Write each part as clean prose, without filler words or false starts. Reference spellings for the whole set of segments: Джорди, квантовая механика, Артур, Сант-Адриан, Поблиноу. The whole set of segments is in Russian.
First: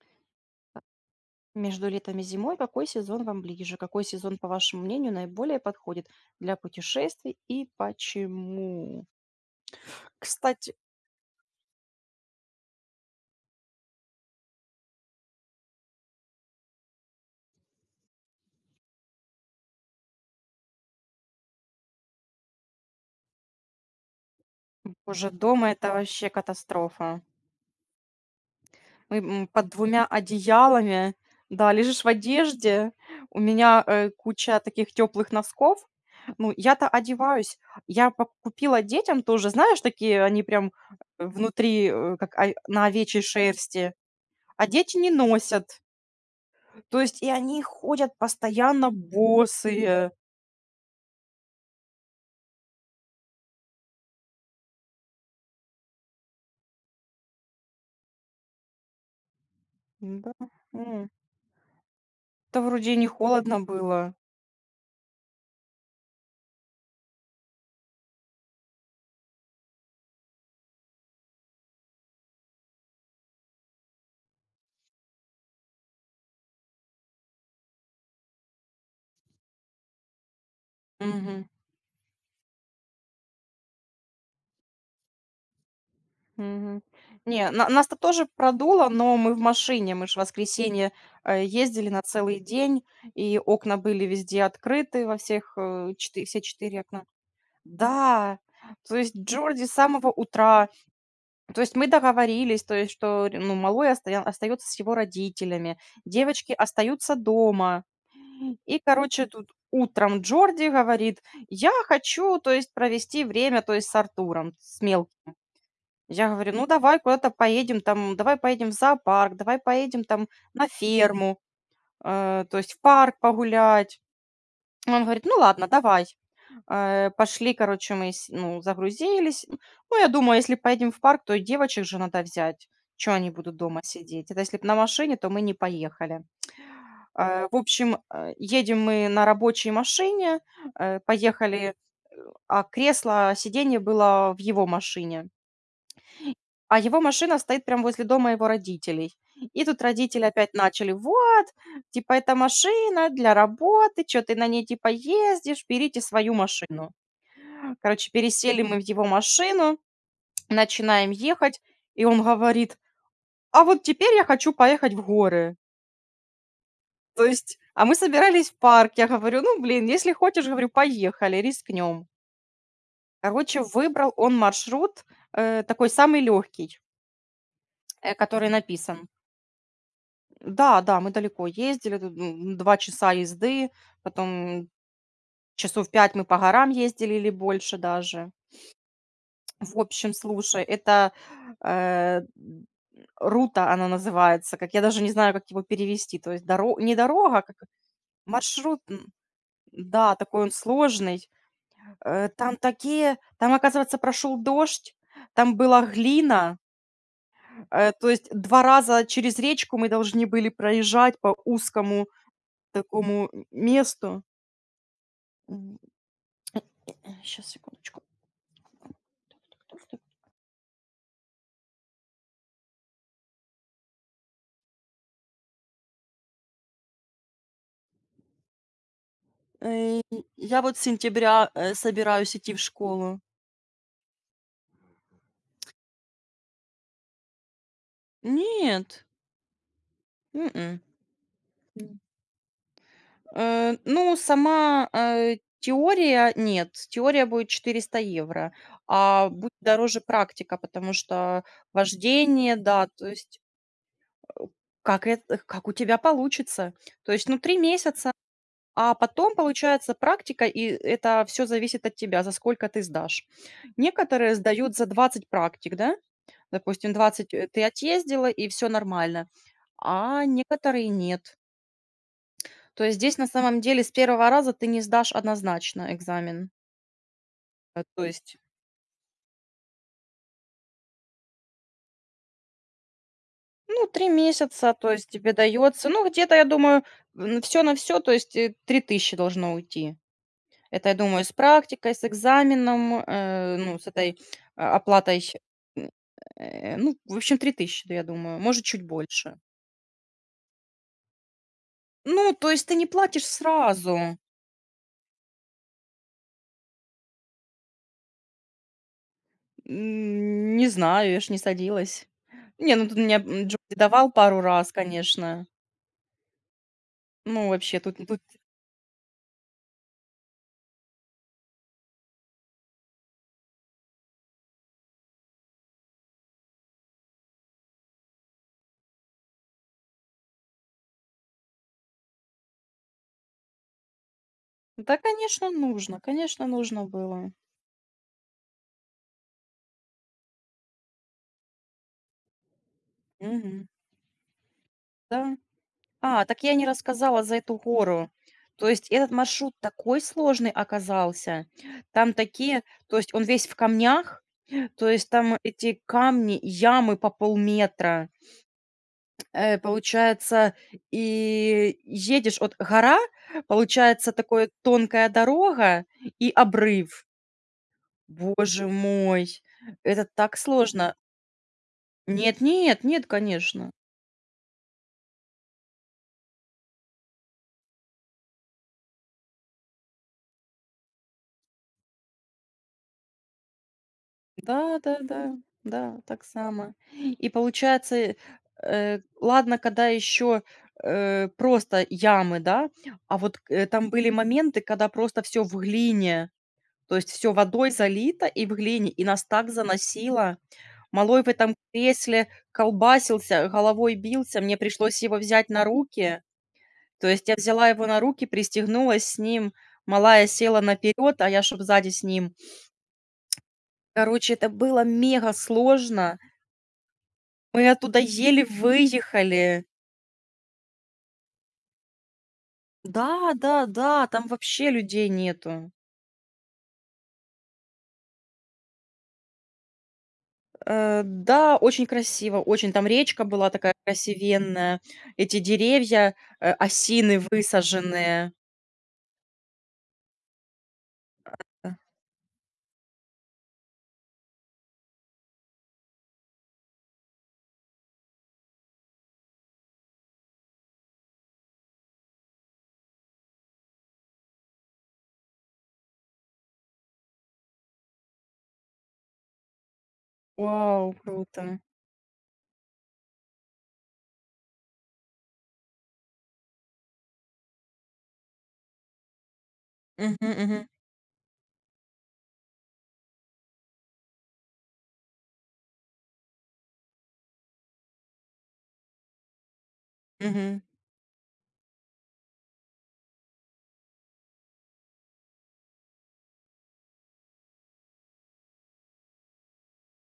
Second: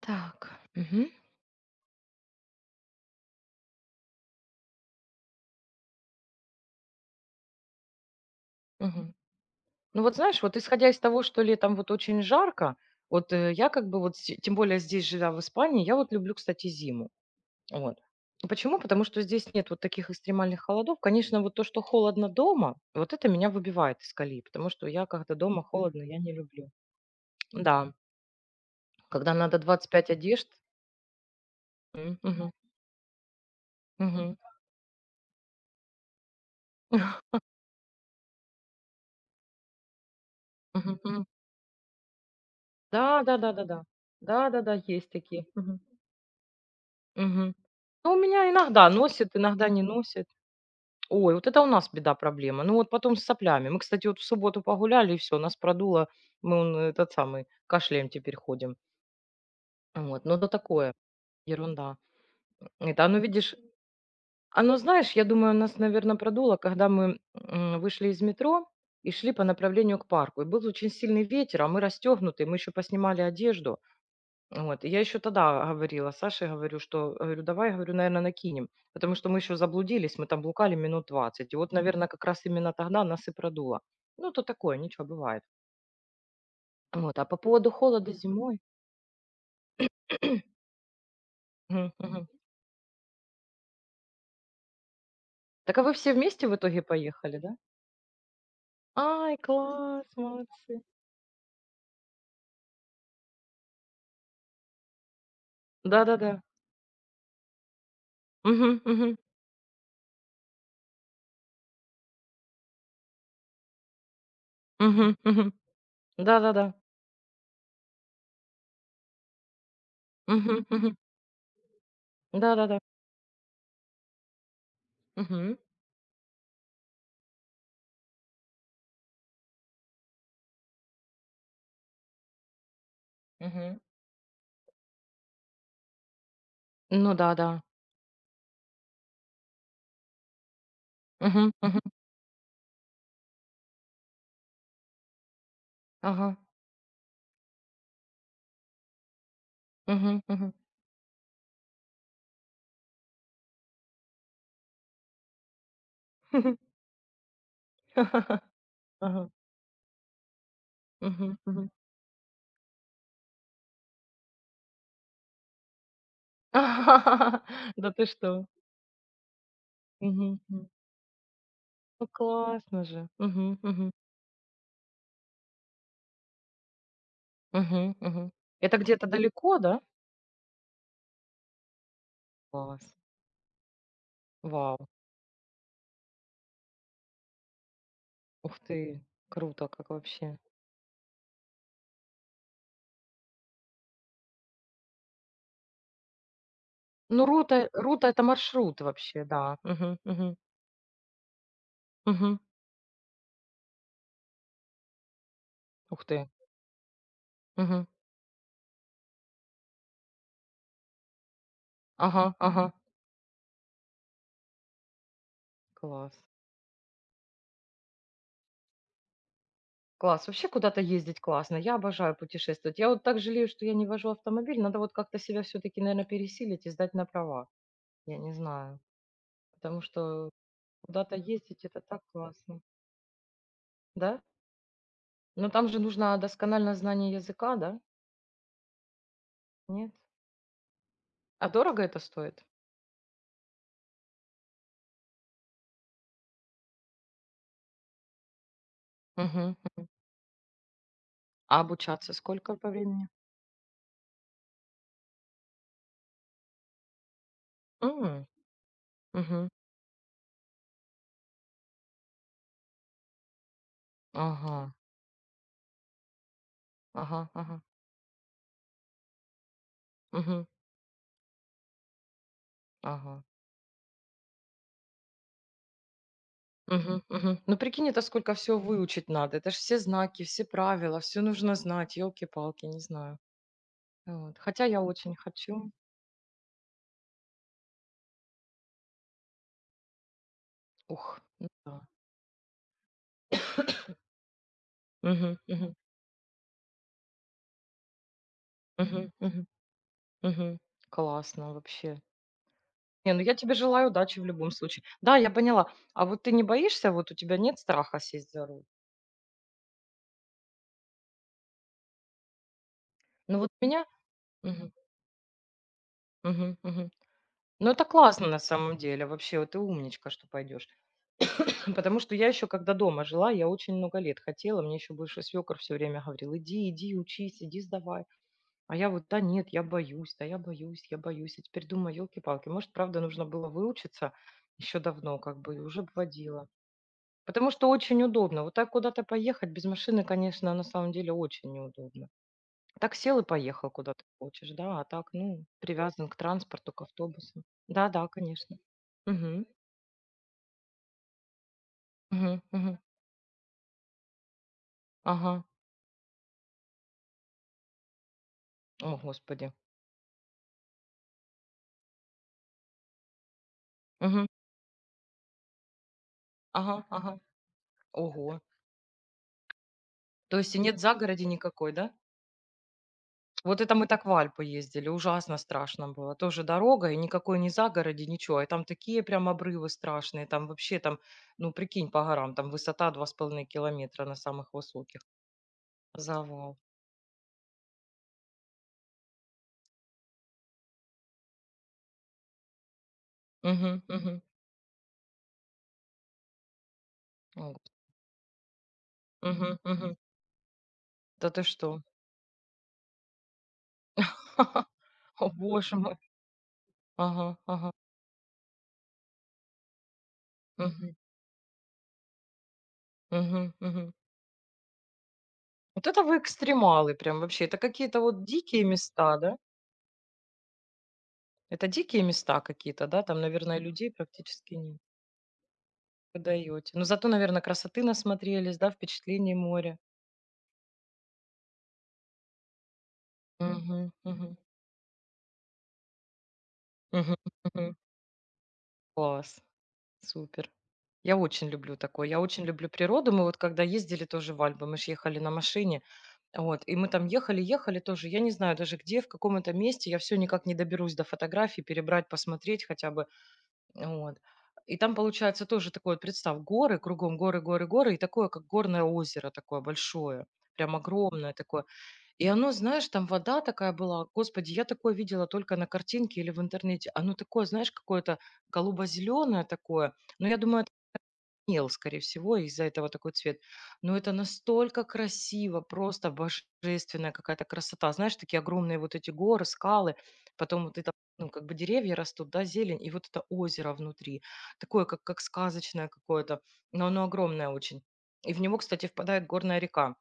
Так. Мгм. Между летом и зимой какой сезон вам ближе? Какой сезон, по вашему мнению, наиболее подходит для путешествий и почему? Мгм. Ну вот знаешь, вот Кстати, исходя из того, что летом вот очень жарко, вот, я как бы вот, с тем более здесь, живя в Испании, я вот люблю, кстати, зиму. Вот. Почему? Потому что здесь нет вот таких экстремальных холодов. Конечно, вот то, что холодно дома, вот это меня выбивает из колеи, потому что я уже когда дома дома это холодно, я вообще не люблю. катастрофа. Да, Мы когда надо под двадцать двумя пять одежд. одеялами, да, лежишь в М, мгм, одежде. У меня мгм, куча таких теплых носков. Ну, я-то одеваюсь. Я купила детям тоже, знаешь, такие они прям мгм, мгм. Внутри, как на овечьей Да, да-да-да-да. шерсти. А Да-да-да, дети есть не такие. носят. То есть и Мгм. они Ну, ходят у меня иногда постоянно носит, иногда не босые. носит. Ой, вот это у нас беда, проблема. Ну, вот потом с соплями. Мы, кстати, вот в субботу погуляли, и все, нас продуло. Мы он, этот самый, кашляем теперь ходим. Вот, М-да. ну, да такое, М, ерунда. это вроде и Это, не оно, видишь, холодно было. оно, знаешь, я думаю, нас, наверное, продуло, когда мы вышли из метро и шли по направлению к парку. И был очень сильный ветер, а мы расстегнуты, мы еще поснимали одежду. Вот. И я еще тогда говорила Саше, говорю, что, говорю, давай, говорю, наверное, накинем, потому что мы еще заблудились, мы там блукали минут Мгм. двадцать, И вот, наверное, как раз именно тогда нас и продуло. Ну, то такое, ничего, бывает. Мгм. Вот. А по Не, на поводу нас-то холода тоже зимой... продуло, но мы в машине. Мы ж в воскресенье, ездили Мгм, на мгм. целый день, и окна были везде открыты во всех, Так а вы э, все четы все вместе в 4 итоге окна. поехали, да? Да, то есть Ай, Джорди с класс, самого утра. молодцы. То есть мы договорились, то есть, что, р ну, малой остоя остается с его родителями, Да-да-да. девочки остаются дома. И, Мгм, мгм, короче, тут утром Джорди говорит: "Я хочу, то есть, провести время, то есть, с Артуром, с мгм, мелким". мгм. Я говорю: "Ну, Да-да-да. давай куда-то поедем, там, давай поедем в зоопарк, давай поедем, там, Мгм, на мгм. ферму, то есть Да-да-да. в парк погулять". Он говорит: "Ну Мгм, ладно, давай". Пошли, короче, мы с ну, загрузились. Ну, я думаю, если поедем в парк, то и девочек же надо взять. Что они будут мгм. дома сидеть? Это если б на машине, то мы не поехали. Ну Э, да-да. в общем, едем мы на рабочей машине, Мгм, поехали, мгм. а кресло, сиденье было в его машине. Ага. А его машина стоит прям возле дома его родителей. И тут Мгм, родители опять мгм. начали: "Вот, типа, это машина для работы, что ты на ней, типа, ездишь? Берите свою машину". Короче, пересели мы в его Ага. машину, начинаем Мгм, ехать, мгм. и он говорит: "А вот теперь я хочу поехать в горы". То есть, а Да мы ты что? собирались в парк. Я говорю: "Ну, блин, если Мгм, хочешь, говорю, мгм. поехали, рискнем". Ну, классно же. Мгм, Короче, мгм, выбрал он маршрут, такой самый легкий, мгм, мгм. который Это где-то написан. далеко, да? Да, да, мы далеко ездили, тут, 2 Класс. часа езды, потом Вау. часов 5 мы по горам ездили или больше даже. Ух ты, круто В как общем, вообще. слушай, это, э, м, рута она называется, как я даже не знаю, как его перевести. То есть доро не Ну, дорога, а как рута — это маршрут, маршрут вообще, да. Мгм, да, мгм, такой он сложный. Э, мгм. там такие там, оказывается, прошел дождь, там была Ух ты. глина. Мгм. То есть 2 раза через речку мы должны были проезжать по узкому Ага, ага. такому месту. Класс. Сейчас секундочку. Класс. Вообще куда-то ездить классно. Я обожаю путешествовать. Я вот так жалею, что я не вожу автомобиль. Надо вот как-то себя все-таки, наверное, пересилить и сдать на права. Я не знаю. Потому Э, что я вот с куда-то сентября, ездить — это так собираюсь идти в классно. школу. Да? Но там же нужно доскональное знание языка, да? Нет. Нет? М-м. А дорого это стоит? Ну, сама, теория нет. Теория будет 400 евро, а будет Мгм, мгм. дороже практика, потому что А обучаться сколько вождение, по да, то времени? есть, э, как это как у тебя получится. То есть, ну, 3 месяца, М, а потом мгм. получается практика, и это все зависит от тебя, за сколько ты сдашь. Некоторые Ага, сдают за 20 практик, да, допустим, ага, 20 ты отъездила, и все нормально, а мгм, некоторые нет. То есть здесь ага, на самом деле с первого раза ты не сдашь однозначно экзамен. мгм, мгм. Ну, Э, прикинь, это то сколько есть, всего выучить надо. Это ж все знаки, все правила, все нужно знать, ёлки-палки, не знаю. ну, 3 Вот. Хотя месяца, я то есть очень тебе хочу. дается. Ну, где-то, я думаю, все на все, то есть, 3000 должно уйти. Это, я Ух, думаю, с ну да. практикой, с экзаменом, ну, с этой, оплатой, Мгм, мгм, м, ну, в общем, 3000, я думаю, может, чуть мгм, больше. мгм, мгм. Классно вообще. Ну, то есть ты не Не, ну платишь я тебе желаю сразу. удачи в любом случае. Да, я поняла. А вот ты не боишься, вот у тебя нет страха сесть за руль? Не знаю, я ж не садилась. Не, ну, тут меня, Ну вот Джоди меня. давал пару Мгм. раз, конечно. Мгм. Мгм. Ну, Ну вообще, это тут. классно на самом деле. Вообще, вот ты умничка, что пойдешь. Потому что я еще, когда дома жила, я очень много лет хотела. Мне еще бывший свекор все время говорил: иди, иди, учись, иди, сдавай. А я вот, да нет, я боюсь, да я боюсь, я боюсь. И теперь думаю, елки-палки, может, правда, нужно было выучиться еще Да, давно, как бы, и уже бы конечно, водила. нужно было. Потому что очень удобно. Вот так куда-то поехать без машины, конечно, на самом деле очень неудобно. Так сел и Мгм. поехал куда ты хочешь, да, а так, Да. ну, привязан к А, так я не транспорту, к рассказала за автобусу. эту Да-да, гору. конечно. То есть этот Мгм. маршрут такой сложный оказался. Там Мгм. такие, Мгм. то есть он весь в камнях, то есть там Ага. эти камни, ямы по полметра. О, господи. Получается, и едешь от гора, получается, Мгм. такая тонкая дорога и Ага, обрыв. ага. Ого. Боже мой, это То так есть и нет сложно. загороди никакой, да? Нет, нет, нет, Вот конечно. это мы так в Альпы ездили, ужасно страшно было. Тоже дорога, и никакой не загороди, ничего. И там такие прям обрывы страшные, там вообще там, ну прикинь, по горам, там высота 2,5 километра на самых Да-да-да, высоких. да, да, да, так Завал. само. И получается, ладно, когда еще, просто ямы, да, а вот, Мгм, там были мгм. моменты, когда просто все в глине, то есть все О, водой гос-. залито и в глине, и нас так Мгм, мгм. заносило. Малой в Да ты этом что? кресле колбасился, головой бился, мне пришлось его О взять на боже мой. руки. То есть Ага, я взяла ага. его на руки, пристегнулась с ним, малая села Мгм, наперед, а я чтоб сзади с ним. мгм, мгм. Короче, это было мега Вот это вы сложно. экстремалы прям вообще. Это Мы оттуда какие-то вот еле дикие места, да? выехали. Это дикие места какие-то, да? Там, Да, наверное, да, людей да, там практически вообще нет. людей нету. Вы даёте. Но зато, наверное, красоты насмотрелись, да, впечатлений моря. Да, очень красиво, очень. Там речка была такая Мгм, мгм, красивенная, эти деревья, мгм, осины мгм. высаженные. Класс, супер. Я очень Э, люблю такое. Я очень люблю природу. Мы вот когда ездили тоже в Альпы, мы ж ехали на машине, вот, и мы там ехали, ехали тоже, я не знаю даже где, в каком это месте, я все никак не доберусь до фотографий, перебрать, посмотреть хотя бы, вот. И там получается тоже такое, вот представь, горы, кругом горы, горы, горы, и такое, как горное озеро такое большое, прям вау, огромное круто. такое. И оно, знаешь, там вода такая была. Господи, я такое видела только на картинке или в интернете. Оно такое, знаешь, какое-то голубо-зеленое такое. Мгм, Но я думаю, мгм, это мел, скорее всего, из-за этого такой цвет. Но это настолько красиво, просто божественная какая-то красота. Знаешь, такие огромные вот эти горы, скалы, мгм, потом вот это, ну, как бы деревья растут, да, зелень, и вот это озеро внутри. Такое, как сказочное какое-то, но оно огромное очень. И в него, кстати, впадает горная река.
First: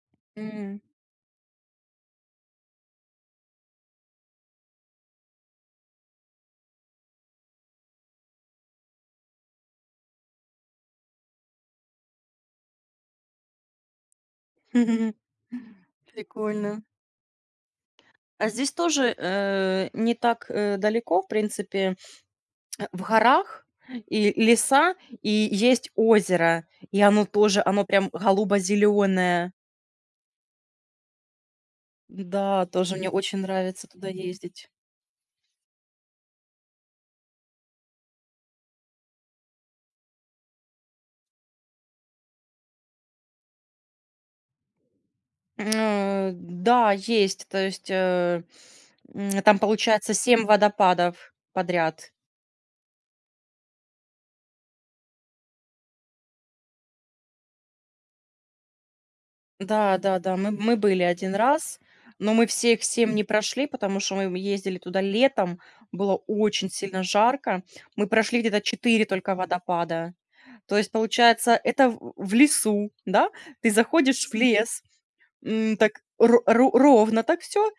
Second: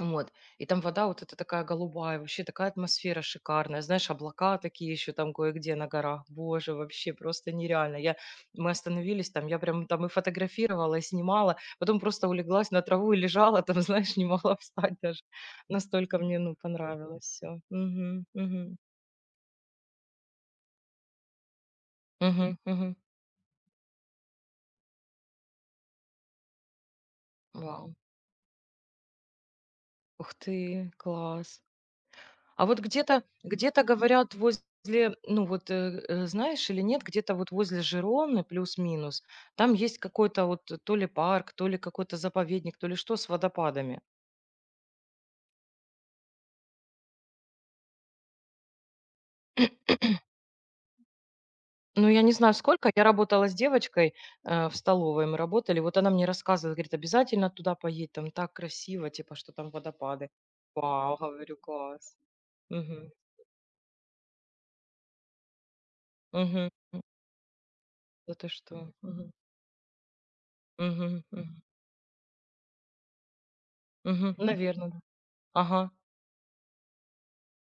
Вот. И м. там вода вот эта такая голубая, вообще такая атмосфера шикарная. Знаешь, облака такие еще там кое-где на горах. Боже, вообще просто нереально. Я, мы остановились там, я прям там и фотографировала, и снимала. Потом просто улеглась на траву и лежала там, знаешь, не могла встать даже. Настолько мне, ну, Прикольно. понравилось все. Угу, А здесь угу, тоже, не так, далеко, в принципе. угу, Э, угу. в горах и леса, и есть озеро, и оно тоже, оно Вау. прям голубо-зеленое. Ух ты, класс. Да, А вот тоже мне где-то очень где-то, нравится туда говорят, ездить. возле, ну вот, знаешь или нет, где-то вот возле Жироны плюс-минус, там есть какой-то вот то ли парк, то ли какой-то заповедник, то ли что с водопадами. Да, есть, то есть, там получается 7 водопадов Ну, подряд. я не знаю сколько, я работала с девочкой, в столовой мы работали, вот она мне рассказывала, говорит: "Обязательно туда поедь, там так красиво, типа, что там Да, да, водопады". да, мы были Вау, один говорю, раз, класс. но мы все их Мгм. 7 не прошли, потому что мы ездили туда летом, было очень Мгм. сильно М. жарко. Мы Да прошли ты где-то что? 4 Мгм. только водопада. То есть, Мгм. получается, Мгм. это в лесу, да? Ты заходишь в Мгм. лес, Да. Ага. так ро ро ровно так все,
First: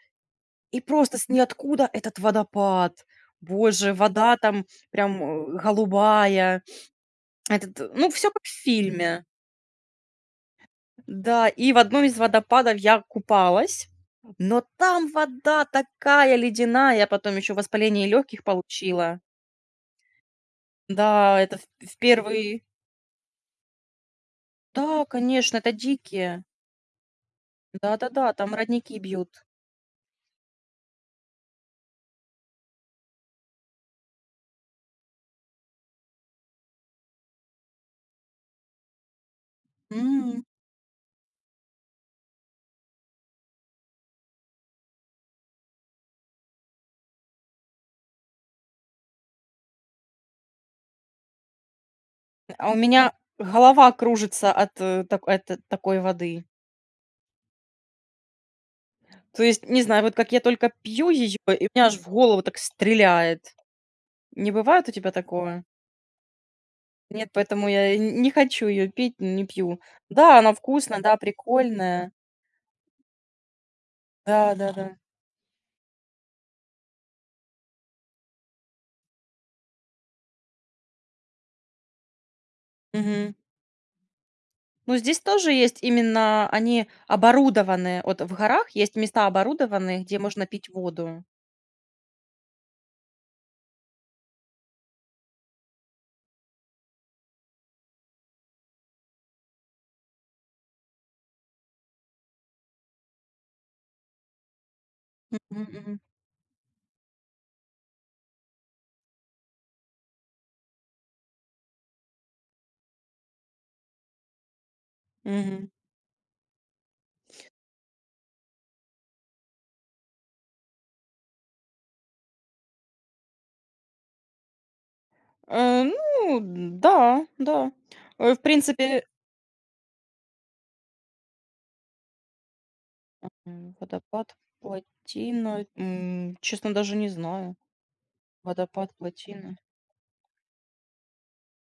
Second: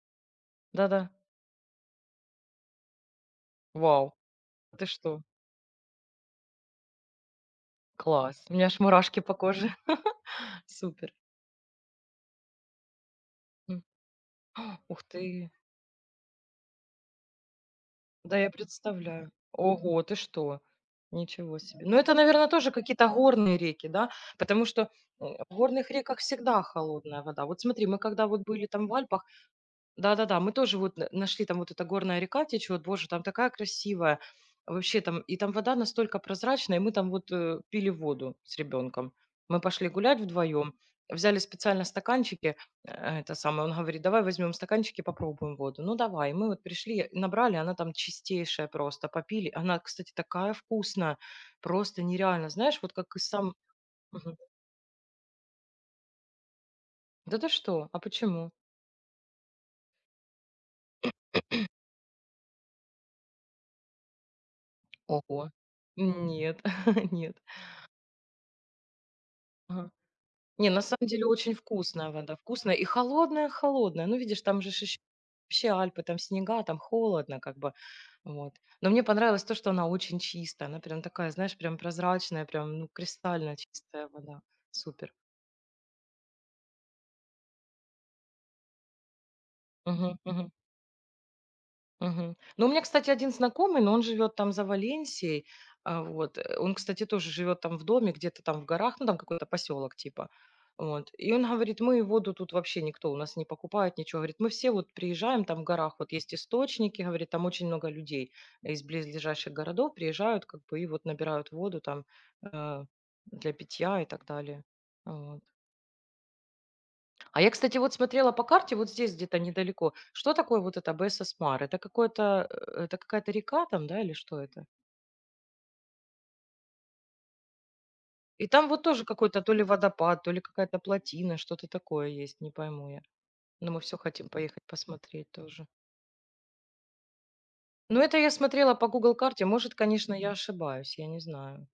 и Да-да. просто с ниоткуда этот водопад. Боже, Вау, вода там ты что? прям, голубая. Этот, ну, все Класс. как в У меня аж мурашки фильме. по коже. Супер. Да, и в одном из водопадов я М. купалась, но Ух там ты. вода такая ледяная, я потом еще воспаление Да, легких я получила. представляю. Ого, ты что? Да, это Ничего в себе. в Ну, это, наверное, первый. тоже какие-то горные реки, да? Потому что Да, в конечно, это горных реках дикие. всегда холодная вода. Вот смотри, мы когда Да-да-да, вот там были там в родники Альпах. бьют. Да-да-да, мы тоже вот н нашли, там вот эта горная река течет, боже, там такая красивая. Вообще там, и там вода настолько прозрачная, и мы там вот, пили воду с ребенком. Мы пошли гулять вдвоем, взяли специально стаканчики, э, это самое, он говорит: "Давай возьмем стаканчики, попробуем воду". Ну, давай. И мы вот пришли, набрали, она там чистейшая просто, попили. Она, кстати, такая вкусная, просто нереально. А у Знаешь, вот меня как и сам. голова Мгм. кружится от, так от такой воды. Да ты что? А почему? То есть, не знаю, вот как я только пью ее, и у меня аж в голову так стреляет. Не бывает у тебя Ого. такое? Нет, Нет, нет. поэтому я и не хочу ее пить, не пью. Ага. Да, она Не, на вкусная, самом да, деле очень вкусная прикольная. вода, вкусная и холодная-холодная. Ну, видишь, там же ж Да-да-да. ещё вообще Альпы, там снега, там холодно как бы. Вот. Но мне понравилось то, что она очень чистая. Она прям такая, знаешь, прям прозрачная, прям, ну, Мгм. кристально чистая вода. Ну, Супер. здесь тоже есть именно они оборудованные. Вот в горах есть места оборудованные, Мгм, где можно мгм. пить воду. Мгм. Ну, у меня, кстати, один знакомый, но он живет там за Валенсией. А, вот. Он, кстати, тоже живет там в доме, где-то там в горах, ну, там какой-то поселок типа. Вот. И он говорит, мы воду тут вообще никто у нас не покупает, ничего. Говорит, мы все вот Мгм, приезжаем, там в горах мгм, вот есть источники, говорит, там очень много людей из близлежащих городов приезжают как бы и вот набирают воду там э, для питья и так далее. Вот. мгм. А я, кстати, вот смотрела по карте, вот здесь где-то недалеко. Что такое вот это Бесосмар? Это какое-то, это какая-то река там, да, или что это? Ну да, да. В И там вот принципе. тоже какой-то то ли водопад, то ли какая-то плотина, что-то такое есть, не пойму я. Но М, мы все хотим водопад, поехать посмотреть плотина, тоже. Честно, даже не знаю. Но это я смотрела по Водопад, Google карте. плотина. Может, конечно, я ошибаюсь, я не знаю.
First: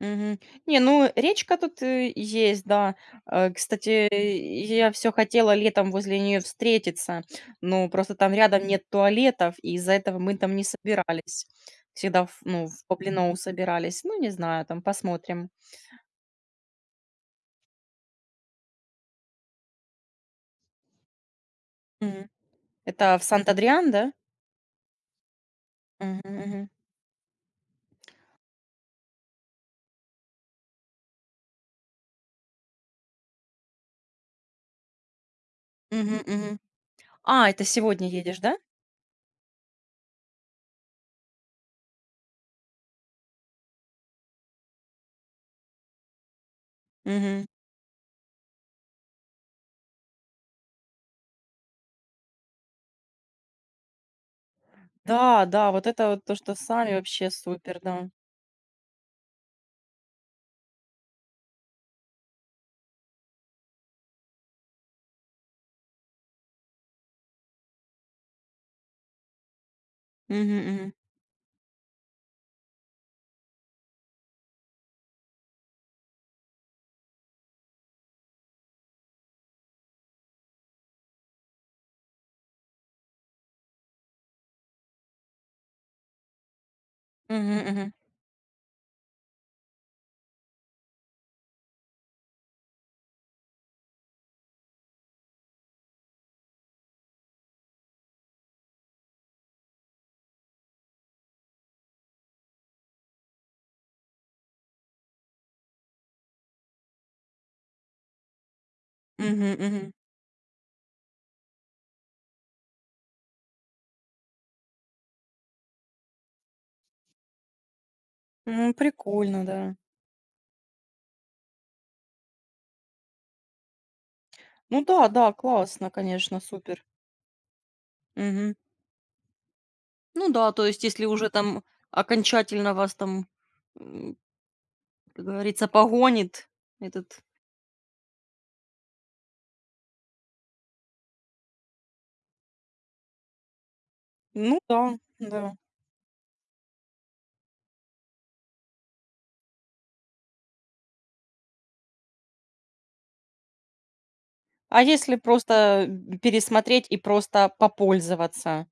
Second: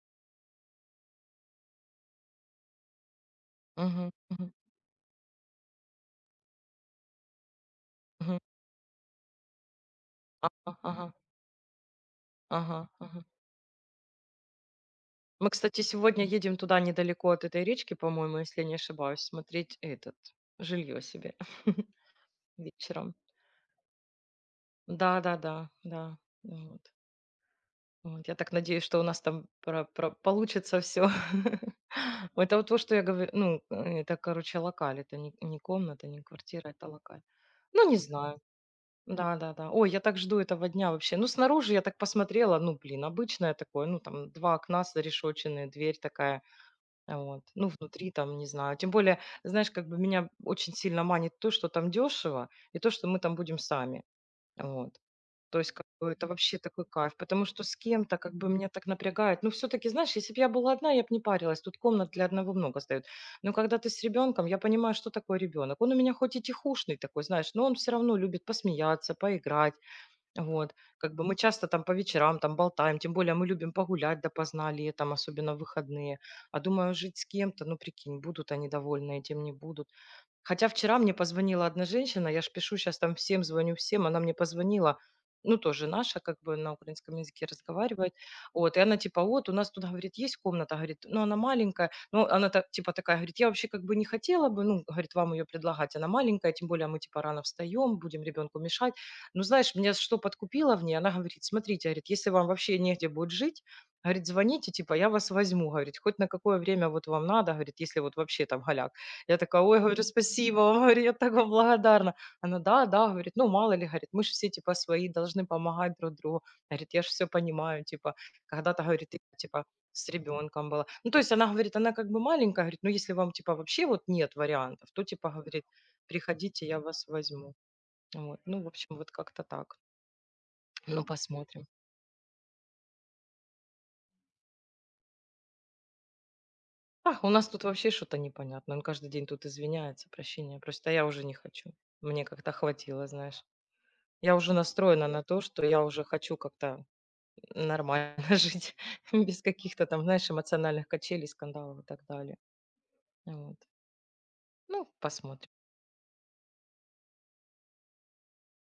Мгм. Не, ну речка тут есть, да. Кстати, Мгм, мгм, я все хотела летом возле нее встретиться, но просто там мгм. рядом нет туалетов, и из-за этого мы там не Ага, ага, собирались. Всегда ну, ага, в ага. Поблиноу собирались. Ну, не знаю, там посмотрим. Мы, кстати, сегодня едем туда недалеко от этой речки, по-моему, если не ошибаюсь, смотреть этот жилье себе Мгм. вечером. Это в Сант-Адриан, да? Да-да-да, да. Да, Мгм, да. мгм. Вот. Вот. Я так надеюсь, что у нас там про получится все. Это вот то, что я говорю, ну, это, короче, локаль, это не комната, Мгм, не мгм. квартира, это локаль. А, это Ну, не сегодня едешь, знаю. да? Да-да-да. Ой, я так жду этого дня вообще. Ну, снаружи я так посмотрела, ну, блин, обычное такое, ну, там 2 окна зарешоченные, дверь такая, а, вот. Мгм. Ну, внутри там, не знаю. Тем более, знаешь, как бы меня очень сильно манит то, что там дешево, и то, что мы там будем сами. Вот. Да, То есть да, как вот это бы вот это то, что вообще такой сами кайф, вообще потому что с супер, да. кем-то как бы меня так напрягает. Ну, все-таки, знаешь, если бы я была одна, я бы не парилась. Тут комнат для одного много сдают. Но когда ты с ребенком, я понимаю, что такое ребенок. Он у меня хоть и тихушный такой, знаешь, но он все равно любит посмеяться, поиграть. Мгм, Вот. мгм. Как бы мы часто там по вечерам там болтаем, тем более мы любим погулять допоздна летом, особенно в выходные. А думаю, жить с кем-то, ну, прикинь, будут они довольны этим, не будут. Хотя вчера мне позвонила одна женщина, я ж пишу щас там всем, звоню всем, она мне позвонила, ну, тоже наша, как бы на украинском языке Мгм, мгм. разговаривает. Вот, и она типа: "Вот у нас тут, говорит, есть комната, говорит, но она маленькая". Ну, она та типа такая говорит: "Я вообще как бы не хотела бы, ну, говорит, вам ее предлагать, она маленькая, тем более мы типа рано встаем, будем ребенку мешать". Но знаешь, меня что подкупило в ней, она говорит: "Смотрите, говорит, если вам вообще негде будет жить, говорит, звоните, типа я вас возьму, говорит, хоть на какое время вот вам надо, говорит, если вот вообще там голяк". Я Мгм, такая: "Ой, — мгм. говорю, — спасибо, — говорю, я так вам благодарна". Она: "Да, да, — говорит, — ну, мало ли, — говорит, — мы же все типа свои, должны помогать друг другу". Говорит: "Я же все понимаю, типа, М, когда-то, — говорит, — я прикольно, типа да. с ребенком была". Ну, то есть она говорит, она как бы маленькая, говорит, ну, если вам типа вообще вот нет Ну вариантов, то да, да, типа, говорит, классно, конечно, приходите, я супер. вас возьму. Вот. Мгм. Ну, в общем, вот как-то так. Ну да, то есть, если Ну, уже там посмотрим. окончательно вас там, м, как говорится, погонит А, этот. у нас тут вообще что-то непонятно. Он каждый день тут извиняется, прощения Просто я уже не хочу. Мне как-то хватило, знаешь. Я уже Ну да, настроена на то, да. что я уже хочу как-то нормально жить, без каких-то там, знаешь, эмоциональных качелей, скандалов и так далее. Вот. А Ну, если посмотрим. просто, пересмотреть и просто попользоваться?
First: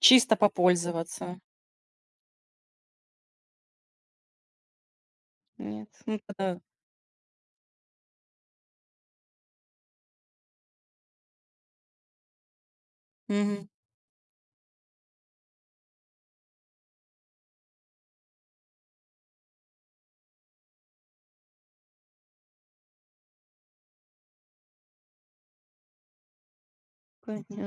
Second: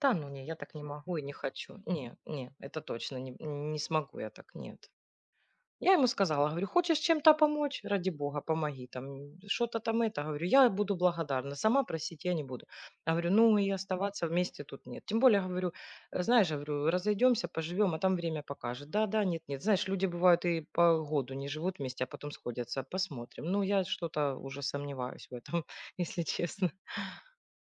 Да, ну не, я так не могу и не попользоваться? хочу. Не, не, это точно не, не смогу я так, нет. Нет, Я ему ну сказала, тогда говорю, хочешь чем-то помочь? Ради бога, помоги там, что-то там это. Говорю, я буду благодарна, сама просить я не буду. Я говорю, ну мгм. и оставаться вместе тут нет. Тем более, говорю, «Э, знаешь, говорю, разойдемся, поживем, а там время покажет. Да, да, нет, нет. Знаешь, люди бывают и по году не живут вместе, а потом сходятся, посмотрим. Ну, я что-то уже сомневаюсь в этом, если честно. Понятно.